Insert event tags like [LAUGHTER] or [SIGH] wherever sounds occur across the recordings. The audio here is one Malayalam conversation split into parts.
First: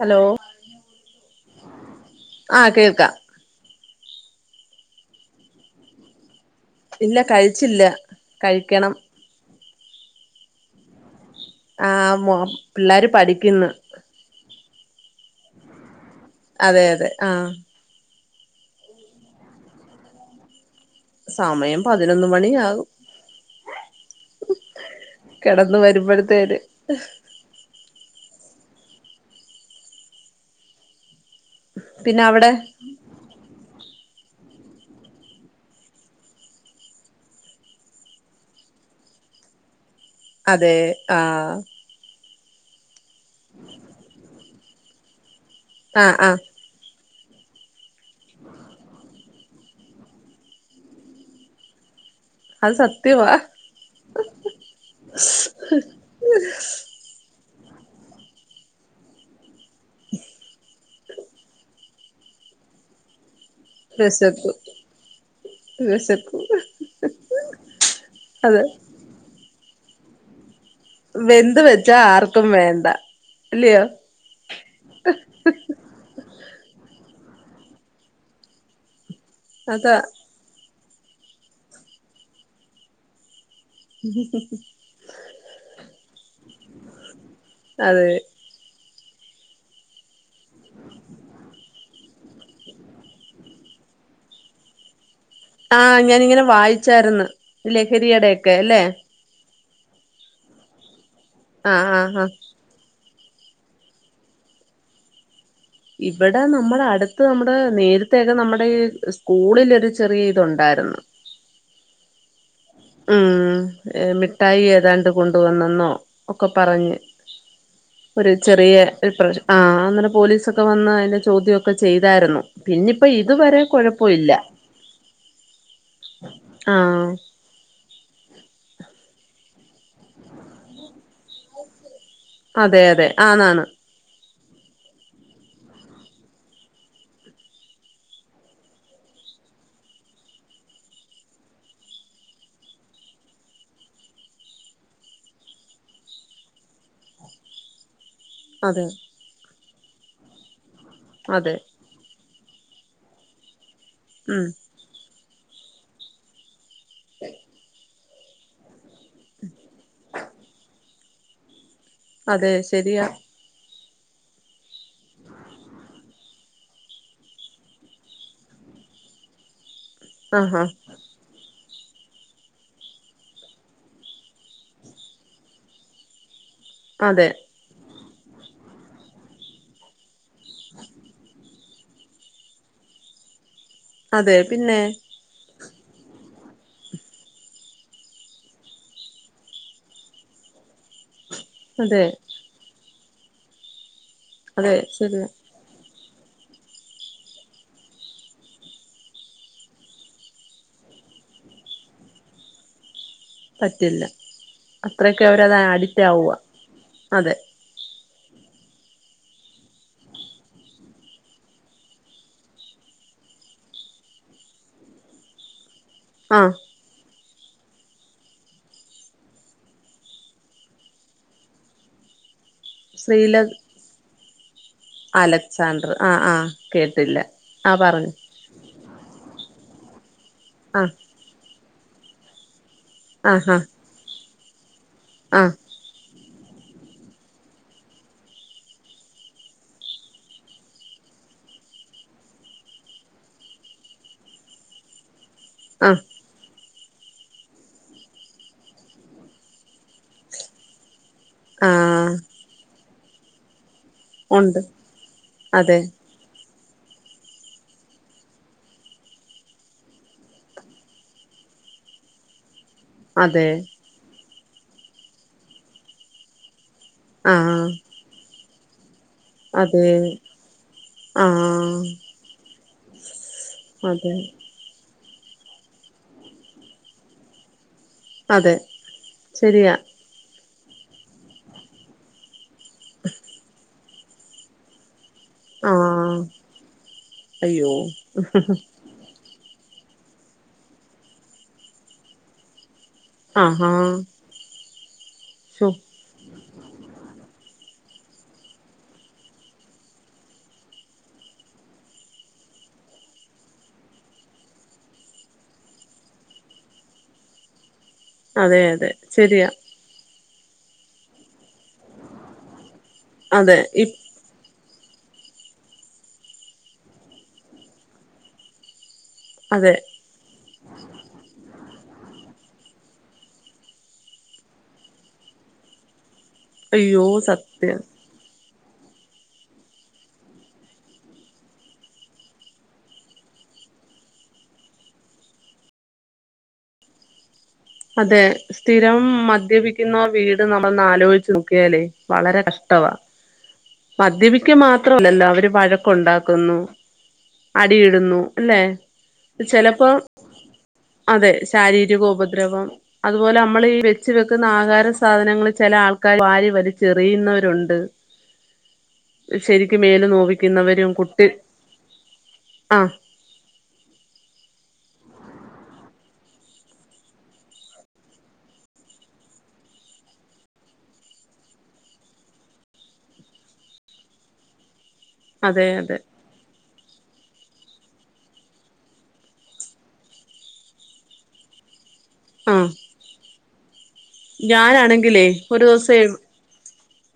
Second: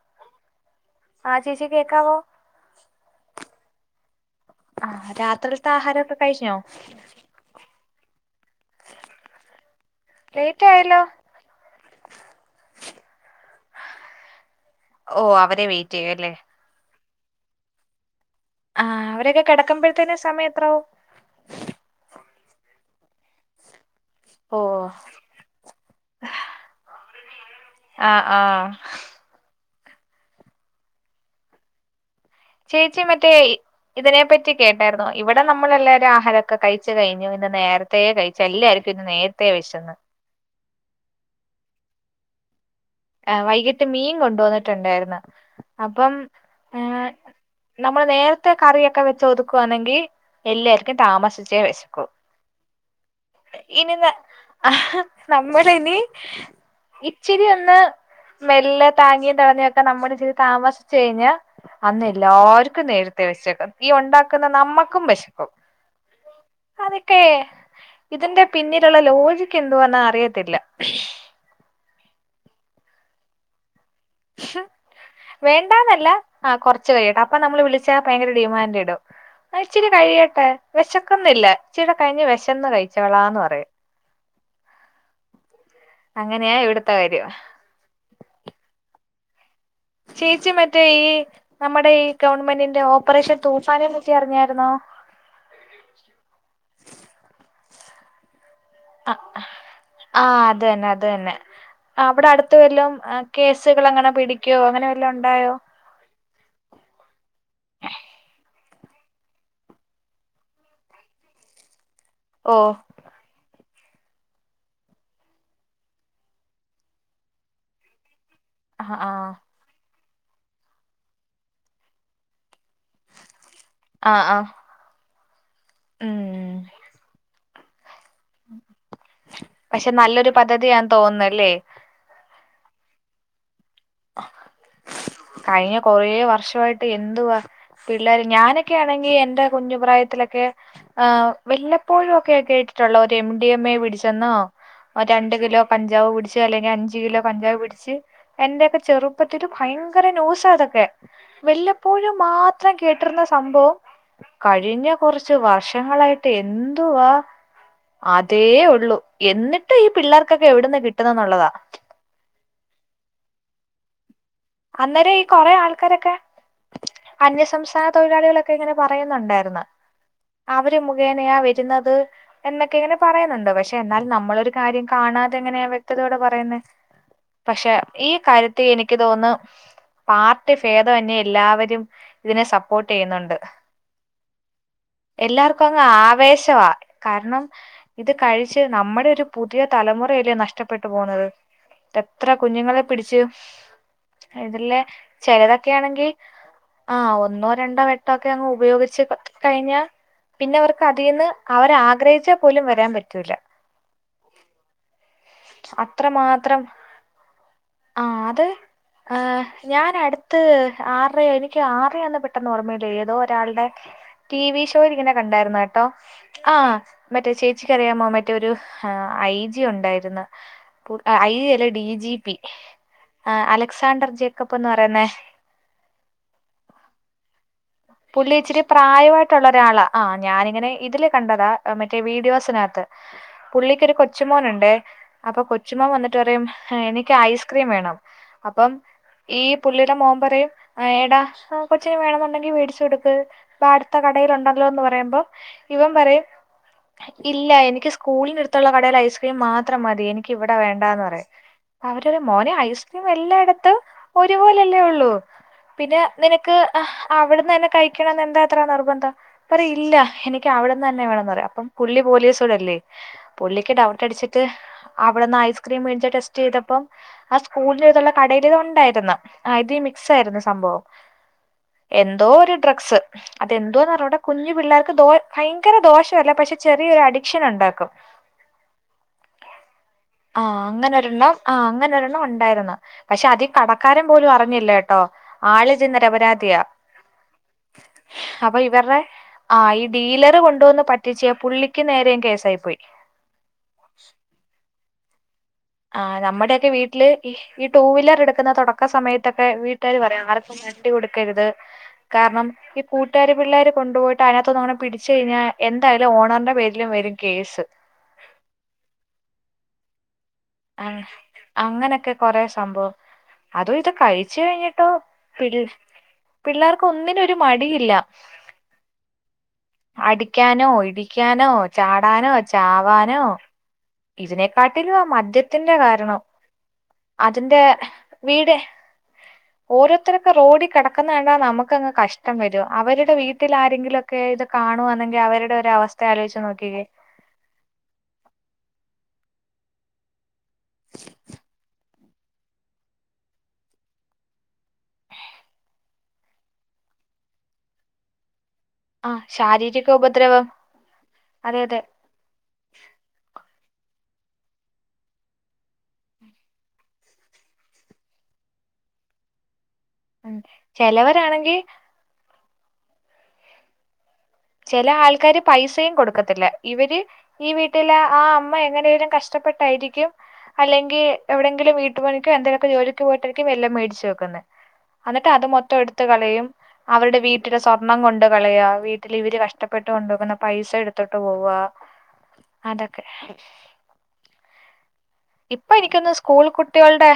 ഹലോ ആ ചേച്ചി കേക്കാവോ ആ കേൾക്കാം ആഹ് രാത്രിത്തെ ആഹാരമൊക്കെ കഴിഞ്ഞോ ഇല്ല കഴിച്ചില്ല കഴിക്കണം ലേറ്റ് ആയല്ലോ ആ പിള്ളേർ പഠിക്കുന്നു ഓ അവരെ വെയിറ്റ് ചെയ്യും അല്ലേ അതെ അതെ ആഹ് ആഹ് അവരൊക്കെ കിടക്കുമ്പോഴത്തേന്ന സമയ എത്രാവവും സമയം പതിനൊന്ന് മണിയാകും ഓ കടന്നുവരുമ്പത്തേന് ആഹ് ആഹ് പിന്നെ അവിടെ. ചേച്ചി മറ്റേ. ഇതിനെപ്പറ്റി കേട്ടായിരുന്നു ഇവിടെ നമ്മളെല്ലാവരും ആഹാരൊക്കെ കഴിച്ചു കഴിഞ്ഞു ഇന്ന് നേരത്തെ. പ്രയേ കഴിച്ച എല്ലായിരിക്കും ഇന്ന് നേരത്തെ വിശന്ന്. അതെ ആഹ് ആ വൈകിട്ട് മീൻ കൊണ്ട ന്നിട്ടുണ്ടായിരുന്നു അപ്പം. ഏഹ് ഉ. നമ്മള് നേരത്തെ കറിയൊക്കെ വെച്ച് ഒതുക്കുവാണെങ്കിൽ. എല്ലാർക്കും താമസിച്ചേ വെശക്കൂ അത് സത്യവാ ഇനിന്ന് നമ്മമ്മുടെ ഇനി ഇച്ചിരി ഒന്ന് മെല്ല താങ്ങിയും തടങ്ങിയ ഒക്കെ നമ്മുടെ ഇച്ചിരി താമസിച്ചു കഴിഞ്ഞാ. അന്നെല്ലാർക്കും നേരത്തെ വിശക്കും ഈ ഉണ്ടാക്കുന്ന വിശക്കും നമ്മക്കും വിശക്കും വിശക്കും അതൊക്കെ ഇതിന്റെ അതെ പിന്നിലുള്ള ലോ എനിക്ക് എന്തു വന്നാൽ അറിയത്തില്ല. വെന്ത് വെച്ചാ ആർക്കും വേണ്ട ല്ലയോ ഉം വേണ്ടാന്നല്ല ആ്റച്ചു കഴിയ കേട്ടെ അപ്പൊ നമ്മൾ വിളിച്ചാ ഭയങ്കര ഡിമാൻഡ് ഇടും. ആ ഇച്ചിരി അതാ കഴിയട്ടെ വെഷക്കുന്നില്ലാ ഇച്ചിട കഴിഞ്ഞ് വിശന്ന് കഴിച്ചവളാന്ന് പറയും ഉം ഉ അങ്ങനെയാ ഇവിടത്തെ കാര്യം. അതെ. ചേച്ചി മറ്റേ ഈ നമ്മുടെ ഈ ഗവൺമെന്റിന്റെ ഓപ്പറേഷൻ തൂഫാനെ നക്കി അറിഞ്ഞായിരുന്നോ. ആഹ ഞാനിങ്ങനെ വായിച്ചായിരുന്നു ലഹരിയുടെക്കെ അല്ലെ ആഹ് അത് തന്നെ അത് തന്നെ ആ ആ ആ അവിടെ അടു. വല്ലും കേസുകൾ അങ്ങനെ പിടിക്കോ അങ്ങനെ വല്ല ഉണ്ടായോ. ഇവിടെ നമ്മുടെ അടുത്ത് നമ്മുടെ നേരത്തൊക്കെ നമ്മുടെ സ്കൂളിൽൊരു ചെറിയ ഇതുണ്ടായിരുന്നു. ഓഹ. ഉം മിഠായി ഏതാണ്ട് കൊണ്ടുവന്നെന്നോ ഒക്കെ പറഞ്ഞ്. ഒരു ചെറിയ പ്ര ആ അങ്ങനെ പോലീസൊക്കെ വന്ന് അതിന്റെ ചോദ്യംക്കെ ചെയ്തായിരുന്നു. പിന്ന ഇപ്പ ഇതുവരെ കുഴപ്പ ആ ആ ഇല്ല ഉം ആഹ് പക്ഷെ നല്ലൊരു പദ്ധതി ൻ തോന്നുന്നുല്ലേ. അതെ അതെ ആന്നാണ്. [INAUDIBLE] കഴിഞ്ഞ കൊറ വർഷയിട്ട് എന്തുവാ. പിള്ളേർ ഞാനൊക്കെ ആണെങ്കി എൻന്റെ കുഞ്ഞുപ്രായത്തിലൊക്കെ. ആ്ന്വല്ലപ്പോഴും ഒക്കെ കേെ കേട്ടിട്ടുള്ള ഒരു എം ഡി എം എ പിടിച്ചെന്നോ. രണ്ട് കിലോ കഞ്ചാവ് പിടടിച്ച് അല്ലെങ്കിൽ അഞ്ച കിലോ കഞ്ചാവ് പിടിച്ച്. എന്റെൊക്കെ അതെ ചെറുപ്പത്തില്ൽ ഭയങ്കര ന്യൂസ അതൊക്കെ അതെ വല്. എപ്പോഴും മാത്രം കേട്ടിരുന്ന സംഭവം ഉം കഴിഞ്ഞ കുറച്ച് വർഷങ്ങളായിട്ട് എന്ത്. അതേ ഉള്ളൂ എന്നിട്ട് ഈ പിള്ളേർക്കൊക്കെ എവിടെന്ന് കിട്ട. പിട്ടുന്നന്നുള്ളതാ. അതെ ശരിയ. അന്നേരം ഈ കൊറെേ ആൾക്കാരൊക്കെ. അന്യസംസ്ഥാന തൊഴിലാളികളൊക്കെ ഇങ്ങനെ പറയുന്നുണ്ടായിരുന്നു ആഹാ അവര് മു അങ്ങനെയാ വരുന്നത്. എന്നൊക്കെ ഇങ്ങനെ പറയുന്നുണ്ട് പക്ഷെ എന്നാൽ നമ്മളൊരു കാര്യം കാണാതെ എങ്ങനെയാ വ്യക്തതയോടെ പറയുന്നത്. അതെ പക്ഷെ ഈ കാര്യത്തിൽ എനിക്ക് തോന്നുന്നു. പാർട്ടി ഭേദമന് എല്ലാവരും ഇതിനെ സപ്പോർട്ട് ചെയ്യുന്നുണ്ട്. അതെ പിന്നെ എല്ലാർക്കും അങ്ങ് ആവേശവാ കാരണം, ഇത് കഴിച്ച് നമ്മടെ ഒരു പുതിയ തലമുറയലെ നഷ്ടപ്പെട്ടു പോണത്. അതെ എത്ര കുഞ്ഞുങ്ങളെ പിടിച്ചു. അതെ ഇതിലെ ശരിയാ ചെലതൊക്കെയാണെങ്കി ആ ഒന്നോ രണ്ടോ വെട്ടഒക്കെ അങ്ങ് ഉപയോഗിച്ച് കഴിഞ്ഞ പിന്നെ അവർക്ക് അതീന്ന് അവർ ആഗ്രഹിച്ചാൽ പോലും വരാൻ പറ്റൂല പറ്റില്ല അത്രയൊക്കെ അവരത് അഡിറ്റ് ആവുവാ അത്രമാത്രം അതെ. ആഹ് അത്. ആ ഞാൻ അടുത്ത് ആറയോ എനിക്ക് ആറയാന്ന് പെട്ടെന്ന് ഓർമ്മയില്ലേ ഏതോ ഒരാൾടെ ടി വി ഷോൽ ഇങ്ങനെ കണ്ടായിരുന്നട്ടോ ആഹ് മറ്റേ ചേച്ചിക്കറിയാമോ മറ്റേ ഒരു ഐ ജി ഉണ്ടായിരുന്നു [UNINTELLIGIBLE] ഐ അല്ലേ ഡി ജി പി സ്ത്രീല ആഹ് അലക്സാണ്ടർ ജേക്കബ് ന്ന് പറയ്ന്നേ സാൻഡർ ആഹ് ആഹ് കേട്ടില്ല ആഹ് പറ പുള്ളി ഇച്ചിരി പ്രായമായിട്ടുള്ളൊരാളാ ആ ഞാനിങ്ങനെ ആ ഇതിൽ കണ്ടതാ മറ്റേ വീഡിയോസിനകത്ത് ആ ആ പുള്ളിക്കൊരു കൊച്ച് മോനുണ്ടേ ആ അപ്പൊ കൊ ചുമ്മാ വന്നിട്ടറിയും എനിക്ക് ഐസ്ക്രീം വേണം അപ്പം എഹ് പുള്ളിടെ മോൻ പറയും എടാ കൊച്ചിനും വേണെന്നുണ്ടെങ്കിൽ വേടി ചുടുക്ക് വാടുത്ത കടേലുണ്ടല്ലോന്ന് പറയുമ്പോ ആ ഇവൻ പറയും ഇല്ല എനിക്ക് സ്കൂളിനെടുത്തുള്ള കടലയ്സ് പി മാത്രം മതി എനിക്ക് വിടെ വേണ്ടാന്ന് പറയാ ആ അവരരു മോനെ ഐസ്ക്രീം എല്ലായിടത്ത് ഉണ്ട് ഒരുപോലെല്ലേ ഉള്ളൂ അതെ പിന്നെ നിനക്ക് അവിട്ന്നന്നെ കഴിക്കണംന്ന് എന്താ ഇത്ര നിർബന്ധം പറ ഇല്ല എനിക്ക് അവിടന്നന്നെ വേണംന്ന് പറയാ അപ്പം പുള്ളി പോലീസോടല്ലേ അതെ പുള്ളിക്ക് ഡൗട്ടടിച്ചിട്ട് അവിടെന്ന് ഐസ്ക്രീം വേടിച്ചിട്ട്സ് ചെയ്തപ്പം ആ സ്കൂൾന് [UNINTELLIGIBLE] കടയിലിത് ഉണ്ടായിരുന്ന ആ ഇതി അതെ മിക്സ് ആയിരുന്നു സംഭവം ആ എൻ എന്തോരു ഡ്രഗ്സ് അതെന്തോന്ന് അതെ അറിഞ്ഞൂടാ കുഞ്ഞു പിള്ളേർക്ക് ദോ ഭയങ്കര ദോഷവല്ല പക്ഷെ ചെറിയൊരു അഡിക്ഷൻ ഉണ്ടാക്കും അതെ ശരിയാ ആഹ് അങ്ങനൊരണ്ണം ആഹ് അങ്ങനെ ഒരൊണ്ണം ഉണ്ടായിരുന്ന് പക്ഷെ അതി കട ക്കാരം പോലും അറിഞ്ഞില്ലേട്ടോ ആ ആള് [UNINTELLIGIBLE] നിരപരാധിയാ അയ്യോ അപ്പൊ ഇവറെ ആ ഈ ഡീലർ കൊണ്ടോന്ന് പറ്റിച്ച പുള്ളിക്ക് നേരെയും കേസായി പോയി ആഹ് ആഹ് ആ നമ്മടൊക്കെ വീട്ടില് ഈ ടൂ വീലർ എടുക്കുന്ന തുടക്ക സമയത്തൊക്കെ വീട്ടേര് പറയാം ആരക്കും വണ്ടി കൊടുക്കരുത് കാരണം ഈ കൂട്ടാര് പിള്ളാര് കൊണ്ടുപോയിട്ട് അതിനകത്ത് ഒന്ന് പിടിച്ച കഴിഞ്ഞാ എന്തായാലും ഓണറിന്റെ പേരിലും വരും കേസ് അതെ അതെ ശരിയാ ആ അങ്ങനൊക്കെ കൊറേ സംഭവം അതെ അതും ഇ ഇത് കഴിച്ച് കഴിഞ്ഞിട്ടോ പി [UNINTELLIGIBLE] പിള്ളേർക്ക് ഒന്നിനൊരു മടിയില്ല അതെ അടിക്കാനോ ഇടിക്കാനോ ചാടാനോ ചാവാനോ ഇതിനെക്കാട്ടിലും ആ മദ്യത്തിന്റെ കാരണം അയ്യോ അതിന്റെ സത്യം വീട് ഓരോത്തരൊക്കെ റോഡി കെടക്കുന്ന കണ്ടാ നമുക്കങ്ങ് കഷ്ടം വരും അവരുടെ വീട്ടിൽ ആരെങ്കിലും ക്കെ ഇത് കാണുവാന്നെങ്കി അവര്ടെ ഒരു അവസ്ഥ ആലോചിച്ചു നോകികേ അതെ സ്ഥിരം മദ്യപിക്കുന്ന വീട് നമ്മ [UNINTELLIGIBLE] ആലോചിച്ച് നോക്കിയാലേ വളരെ കഷ്ടവാ മദ്യപിക്ക മാത്രമല്ലല്ലോ അവര് വഴക്കുണ്ടാക്കുന്നു അടി ഇടുന്നു അല്ലേ ആ ശാരീരിക ചെലപ്പം ഉപദ്രവം അതെ ശാരീരിക ഉപദ്രവം. അതുപോലെ മ്മളീ വെച്ചു വെക്കുന്ന ആഹാര സാധനങ്ങളെ ചെല ആൾക്കാര് വാരി വലിച്ചെറിയുന്നവരുണ്ട് ശരിയ്ക്കു മേല് ഉം നോവിക്കുന്നവരും. കുട്ടി ചിലവരാണെങ്കിൽ ആ ചെല ആൾക്കാര് പൈസയും കൊടുക്കത്തില്ല ഇവര് ഈ വീട്ടിലെ ആ അമ്മ എങ്ങനേലും കഷ്ടപ്പെട്ടായിരിക്കും. അല്ലെങ്കി എവിടെങ്കിലും വീട്ടുപണിക്കോ എന്തേലൊക്കോ ജോലിക്ക് പോയിട്ടാരിക്കും വല്ലോം മേടിച്ച് വെക്കുന്നത് അന്നിട്ട് അത് അതെ മൊത്തം അതെ എടുത്ത് കളയും അവരുടെ വീട്ടിലെ സ്വർണം കൊണ്ട് കളയ വീട്ട് തിലെ ഇവര് കഷ്ടപ്പെട്ട് കൊണ്ടോക്കുന്ന പൈസ എടുത്തിട്ട് പോവുവാ ആഹ് അതൊക്കെ ഞാനാണെങ്കിലേ ഒരു ഇപ്പ എനിക്കു ദിവസേ തോന്നുന്നു സ്കൂൾ കുട്ട് ട്ടികൾടെ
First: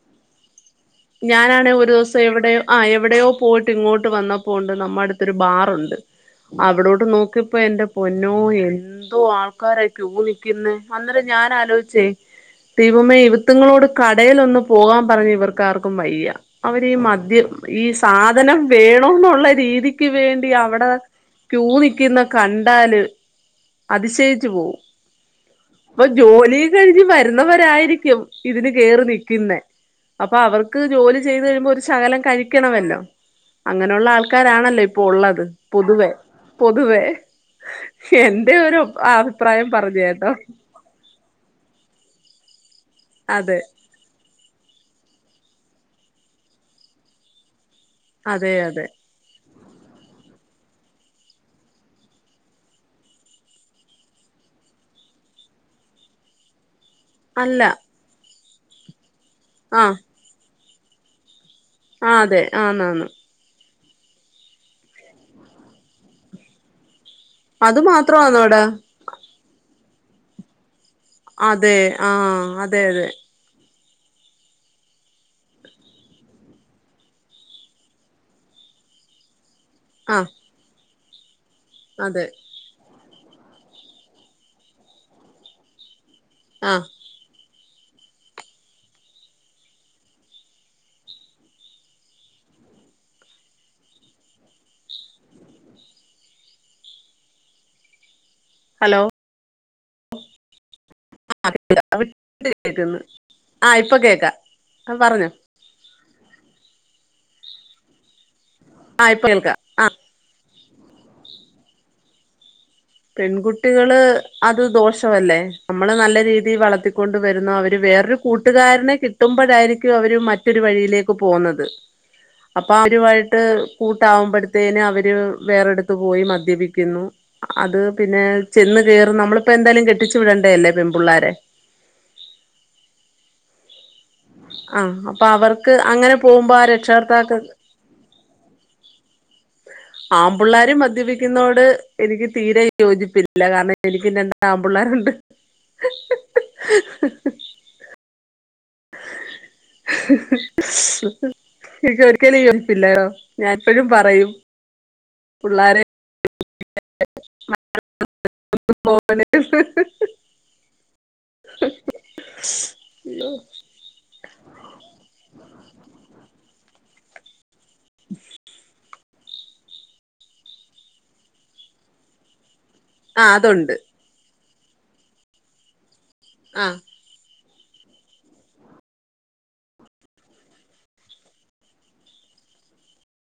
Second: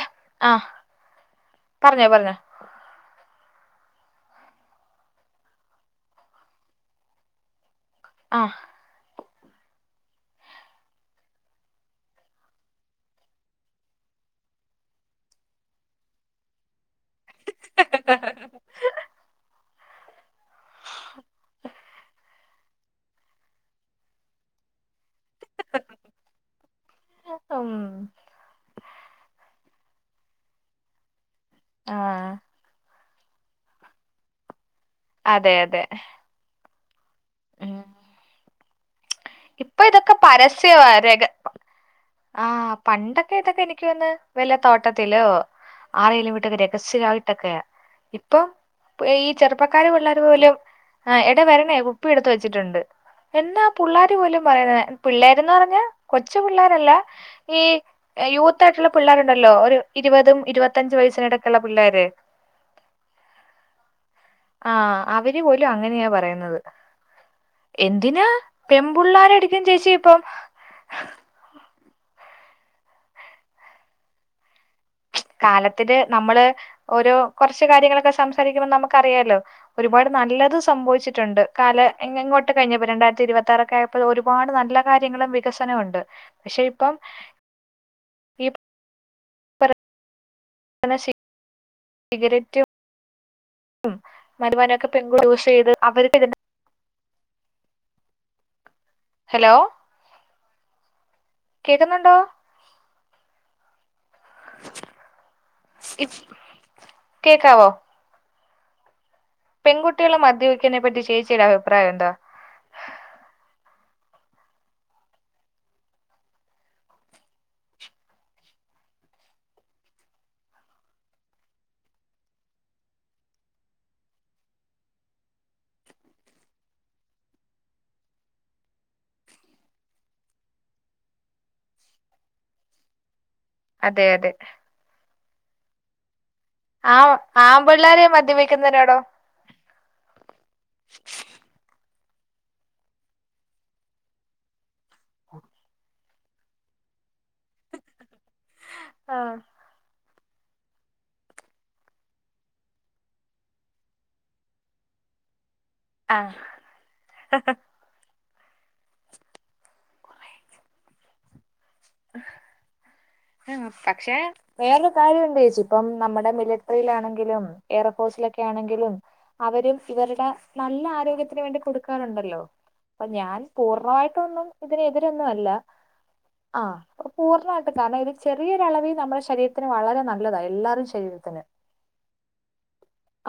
ഞാനാണെ ഒരു ദിവസം എവിടെയോ ആഹ് എവിടെയോ പോയിട്ടിങ്ങോട്ട് വന്നപ്പോണ്ട് നമ്മടടുത്തൊരു ബാറുണ്ട് അവിടോട്ടെ നോക്കിയപ്പം എന്റെ പൊന്നോ ആ എന്തോ ആൾക്- കൊറേ ക്യു നിക്കുന്ന് അന്നേരം ഞാൻ ആലോചിച്ചേ ദൈവമേ ഇവുത്തുങ്ങളോട് കടയിൽ ഒന്നു പോകാൻ പറഞ്ഞാ ഇവർക്ക് ക്കാർക്കും വയ്യ അവരീ മദ്യം ഈ സാധനം വേണോന്നുള്ള രീതിക്ക് വേണ്--‌ ടി അവിടെ ക്യൂ നിക്കുന്ന് കണ്ടാല് അത്ശയിച്ചു പോകും. അപ്പം ജോലി. ഇതു കഴിഞ്ഞ് ഉം വരുന്നവരായിരിക്കും ഇതിന് കേറി നിക്കുന്നെ അപ്പ അവർക്ക് ജോലി ചെയ്ത് കഴിയുമ്പ ഒരു ആ ശകലം കഴിക്കണമല്ലോ അങ്ങനുള്ള ആൾക്കാരാണല്ലോ ഇപ്പ് പ്പൊള്ളത് അതെ അതെ പൊതുവേ പൊതുവേ എന്റെ ഒരു അ ഇപ്പ ഇതൊക്കെ പരസ്യമാ രഹ പണ്ടൊക്കെ അതെ ഇതൊക്കെ എനിക്ക് യ്ക്കു തോന്നുന്നു വല്ല തോട്ടത്തിലോ ആരേലും വിട്ടൊക്കെ രഹസ്യായിട്ടൊക്കെയാ ഇപ്പൊ അതെ അതെ പൊഈ ചെറുപ്പക്കാര് പിള്ളേരു പോലും എടാ വരണേ കുപ്പി എടുത്ത് വെച്ചിട്ടുണ്ട് എന്നാ പുള്ളേരെ പോലും പറയുന്നേ പിള്ളേരെന്ന് പറഞ്ഞാ കൊച്ചു പിള്ളേരല്ല ഈ അല്ല യൂ യിട്ടുള്ള പിള്ളാരുണ്ടല്ലോ ഒരു ആ ഇരുപതും, ഇരുപത്തഞ്ചും, വയസിനടയ്ക്ക് [UNINTELLIGIBLE] പിള്ളേരെ ആ അതെ ആന്നാന്ന് ആഹ് അവരു പോലും അങ്ങനെയാ പറയുന്നത് അത് എന്തിനാ മാത്രമാന്നോടാ പമ്പുള്ളരടിക്കും ചേച്ചി ഇപ്പം. അതെ ആഹ് അതെ അതെ കാലത്തില് നമ്മള് ഓരോ കൊറച്ചു കാര്യങ്ങളൊക്കെ സംസാരിക്കുമ്പം നമുക്കറിയാലോ ഒരുപാട് ആ നല്ലത് സംഭവിച്ചിട്ടുണ്ട് കാലേ അതെ ഇങ്ങങോ ട്ടു കഴിഞ്ഞപ്പ രണ്ടായിരത്തി ഇരുപത്തി ആറൊക്കെ ആയപ്പോ ഒരുപാട് നല്ല കാര്യങ്ങളും വികസനവും ഉണ്ട് പക്ഷെ ആ ഇപ്പം ഈ പറ എന്നാ ശരി. സിഗരറ്റും [UNINTELLIGIBLE] ഹലോ ഹലോ [INAUDIBLE] കേക്കുന്നുണ്ടോ [UNINTELLIGIBLE] ആ ഇപ്പ കേക്ക പറഞ്ഞോ [UNINTELLIGIBLE] കേക്കാവോ ആ ഇപ്പ കേൾക്ക പെൺകുട്ടികള് മദ്യപിയ്ക്കുന്നതിനെപ്പറ്റി ചേച്ചിയുടെ അഭിപ്രായം എന്താ പെൺകുട്ടികള് അത് ദോഷവല്ലേ നമ്മള് നല്ല രീതിയിൽ വളത്തിക്കൊണ്ട് വരുന്നു അവര് വേറൊരു കൂട്ടുകാരനെ കിട്ടുമ്പഴായിരിക്കും അവര് മറ്റൊരു വഴിയിലേക്ക് പോകുന്നത് അപ്പൊ അവരുമായിട്ട് കൂട്ടാവുമ്പോഴത്തേന്അവര് വേറെടുത്ത്പോയി മദ്യപിക്കുന്നു അത് പിന്നെ ചെന്ന് കയറുന്ന നമ്മളിപ്പോ എന്തായാലും കെട്ടിച്ചു വിടണ്ടേ അല്ലേ പെൺപിള്ളാരെ അതെ അതെ ആഹ് അപ്പൊ അവർക്ക് അങ്ങനെ പോകുമ്പോ രക്ഷകർത്താക്കൾ ആപിള്ളോര് മദ്യപിക്കുന്നതിനോടോ ആമ്പിള്ളാര് മദ്യപിക്കുന്നതോട് എനിക്ക് തീരെ യോജിപ്പില്ല കാരണം എനിക്ക് രണ്ടാമ്പിള്ളാരുണ്ട് [UNINTELLIGIBLE] ആഹ് എനിക്ക് ഒരിക്കലും യോജിപ്പില്ലയോ ഞാൻ എപ്പോഴും പറയും പിള്ളാര് [UNINTELLIGIBLE] ഉം പക്ഷേ വേറൊരു കാര്യമുണ്ട് ചേച്ചി ഇപ്പം നമ്മുടെ മിലിറ്ററിയിലാണെങ്കിലും എയർഫോഴ്സിലൊക്കെ ആണെങ്കിലും അവരും ഇവരുടെ നല്ല ആരോഗ്യത്തിന് വേണ്ടി കൊടുക്കാറുണ്ടല്ലോ ആ ഞാൻ അതുണ്ട് പൂർണമായിട്ടൊന്നും ഇതിനെതിരൊന്നുമല്ല ആ പൂർണ്ണമായിട്ട് കാരണം ചെറിയൊരളവിൽ നമ്മുടെ ശരീരത്തിന് വളരെ നല്ലതാണ് എല്ലാരും ശരീരത്തിന്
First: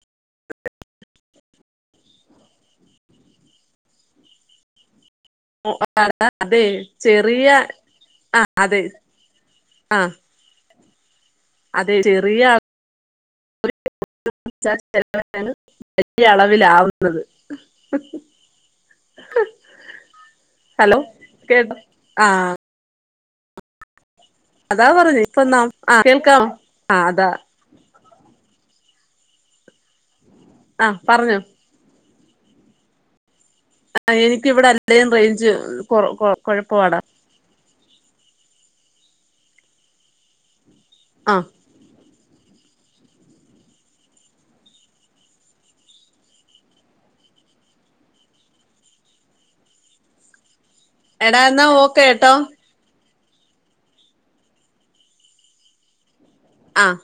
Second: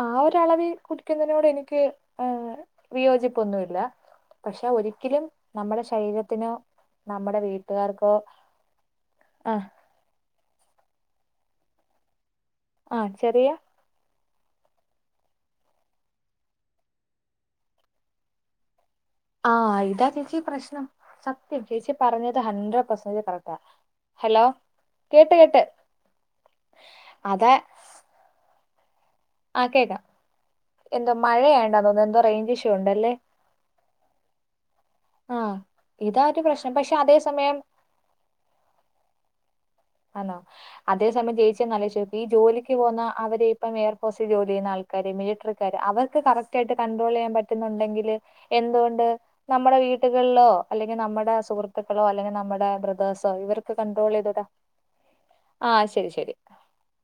ആ ഒരളവിൽ കുടിക്കുന്നതിനോട് എനിക്ക് വിയോജിപ്പൊന്നുമില്ല പക്ഷെ ഒരിക്കലും നമ്മുടെ [UNINTELLIGIBLE] ശരീരത്തിനോ അത് നമ്മുടെ ചെറിയ വീട്ടുകാർക്കോ ആ ആഹ് അത്ആ അതെ ചെറിയ ആഹ് ചെറിയ [UNINTELLIGIBLE] വലിയ അളവിലാവുന്നത് ആഹ് ഇതാ ചേച്ചി പ്രശ്നം ഹലോ സത്യം കേട്ടോ ചേച്ചി ആ പറഞ്ഞത് ഹഡ്രഡ് പെർസന്റേജ് കറക്റ്റാ ഹലോ അതാ കേട്ട് പറഞ്ഞേപ്പ കേട്ട് നാംആ കേൾക്കാം അതാ ആഹ് കേൾക്കാം ആ എന്തോ പറഞ്ഞോ മഴ ആയോണ്ടാ തോന്നുന്നു എന്തോ റേഞ്ച് ഇഷ്യൂ ഉണ്ടല്ലേ ആ എനിക്കിവിടെ അല്ലേലും റേഞ്ച് ആഹ് കൊറ ഇതാ കൊ ഒരു പ്രശ്നം പക്ഷെ കുഴപ്പമാടാ അതേ സമയം ആണോ അതേ സമയം ആ ചേച്ചി ചേച്ചി ഒന്ന് ആലോചിച്ച് നോക്കിയേ ഈ ജോലിക്ക് പോകുന്ന അവരെ ഇപ്പം എയർ ഫോഴ്സിൽ ജോലി ചെയ്യുന്ന ആൾക്കാര് മിലിറ്ററിക്കാര് അവർക്ക് കറക്റ്റ് യിട്ട് കണ്ട്രോൾ ചെയ്യാൻ പറ്റുന്നുണ്ടെങ്കിൽ എന്തുകൊണ്ട് നമ്മുടെ വീട്ടുകളിലോ അല്ലെങ്കിൽ നമ്മുടെ എടാ എന്നാ സുഹൃത്തുക്കളോ ഓക്കെ ട്ടോ അല്ലെങ്കിൽ നമ്മുടെ ബ്രദേേഴ്സോ ഇവർക്ക് കണ്ടട്രോൾ ചെയ്ത് കൂടേ ആ ശരി ശരി ആഹ്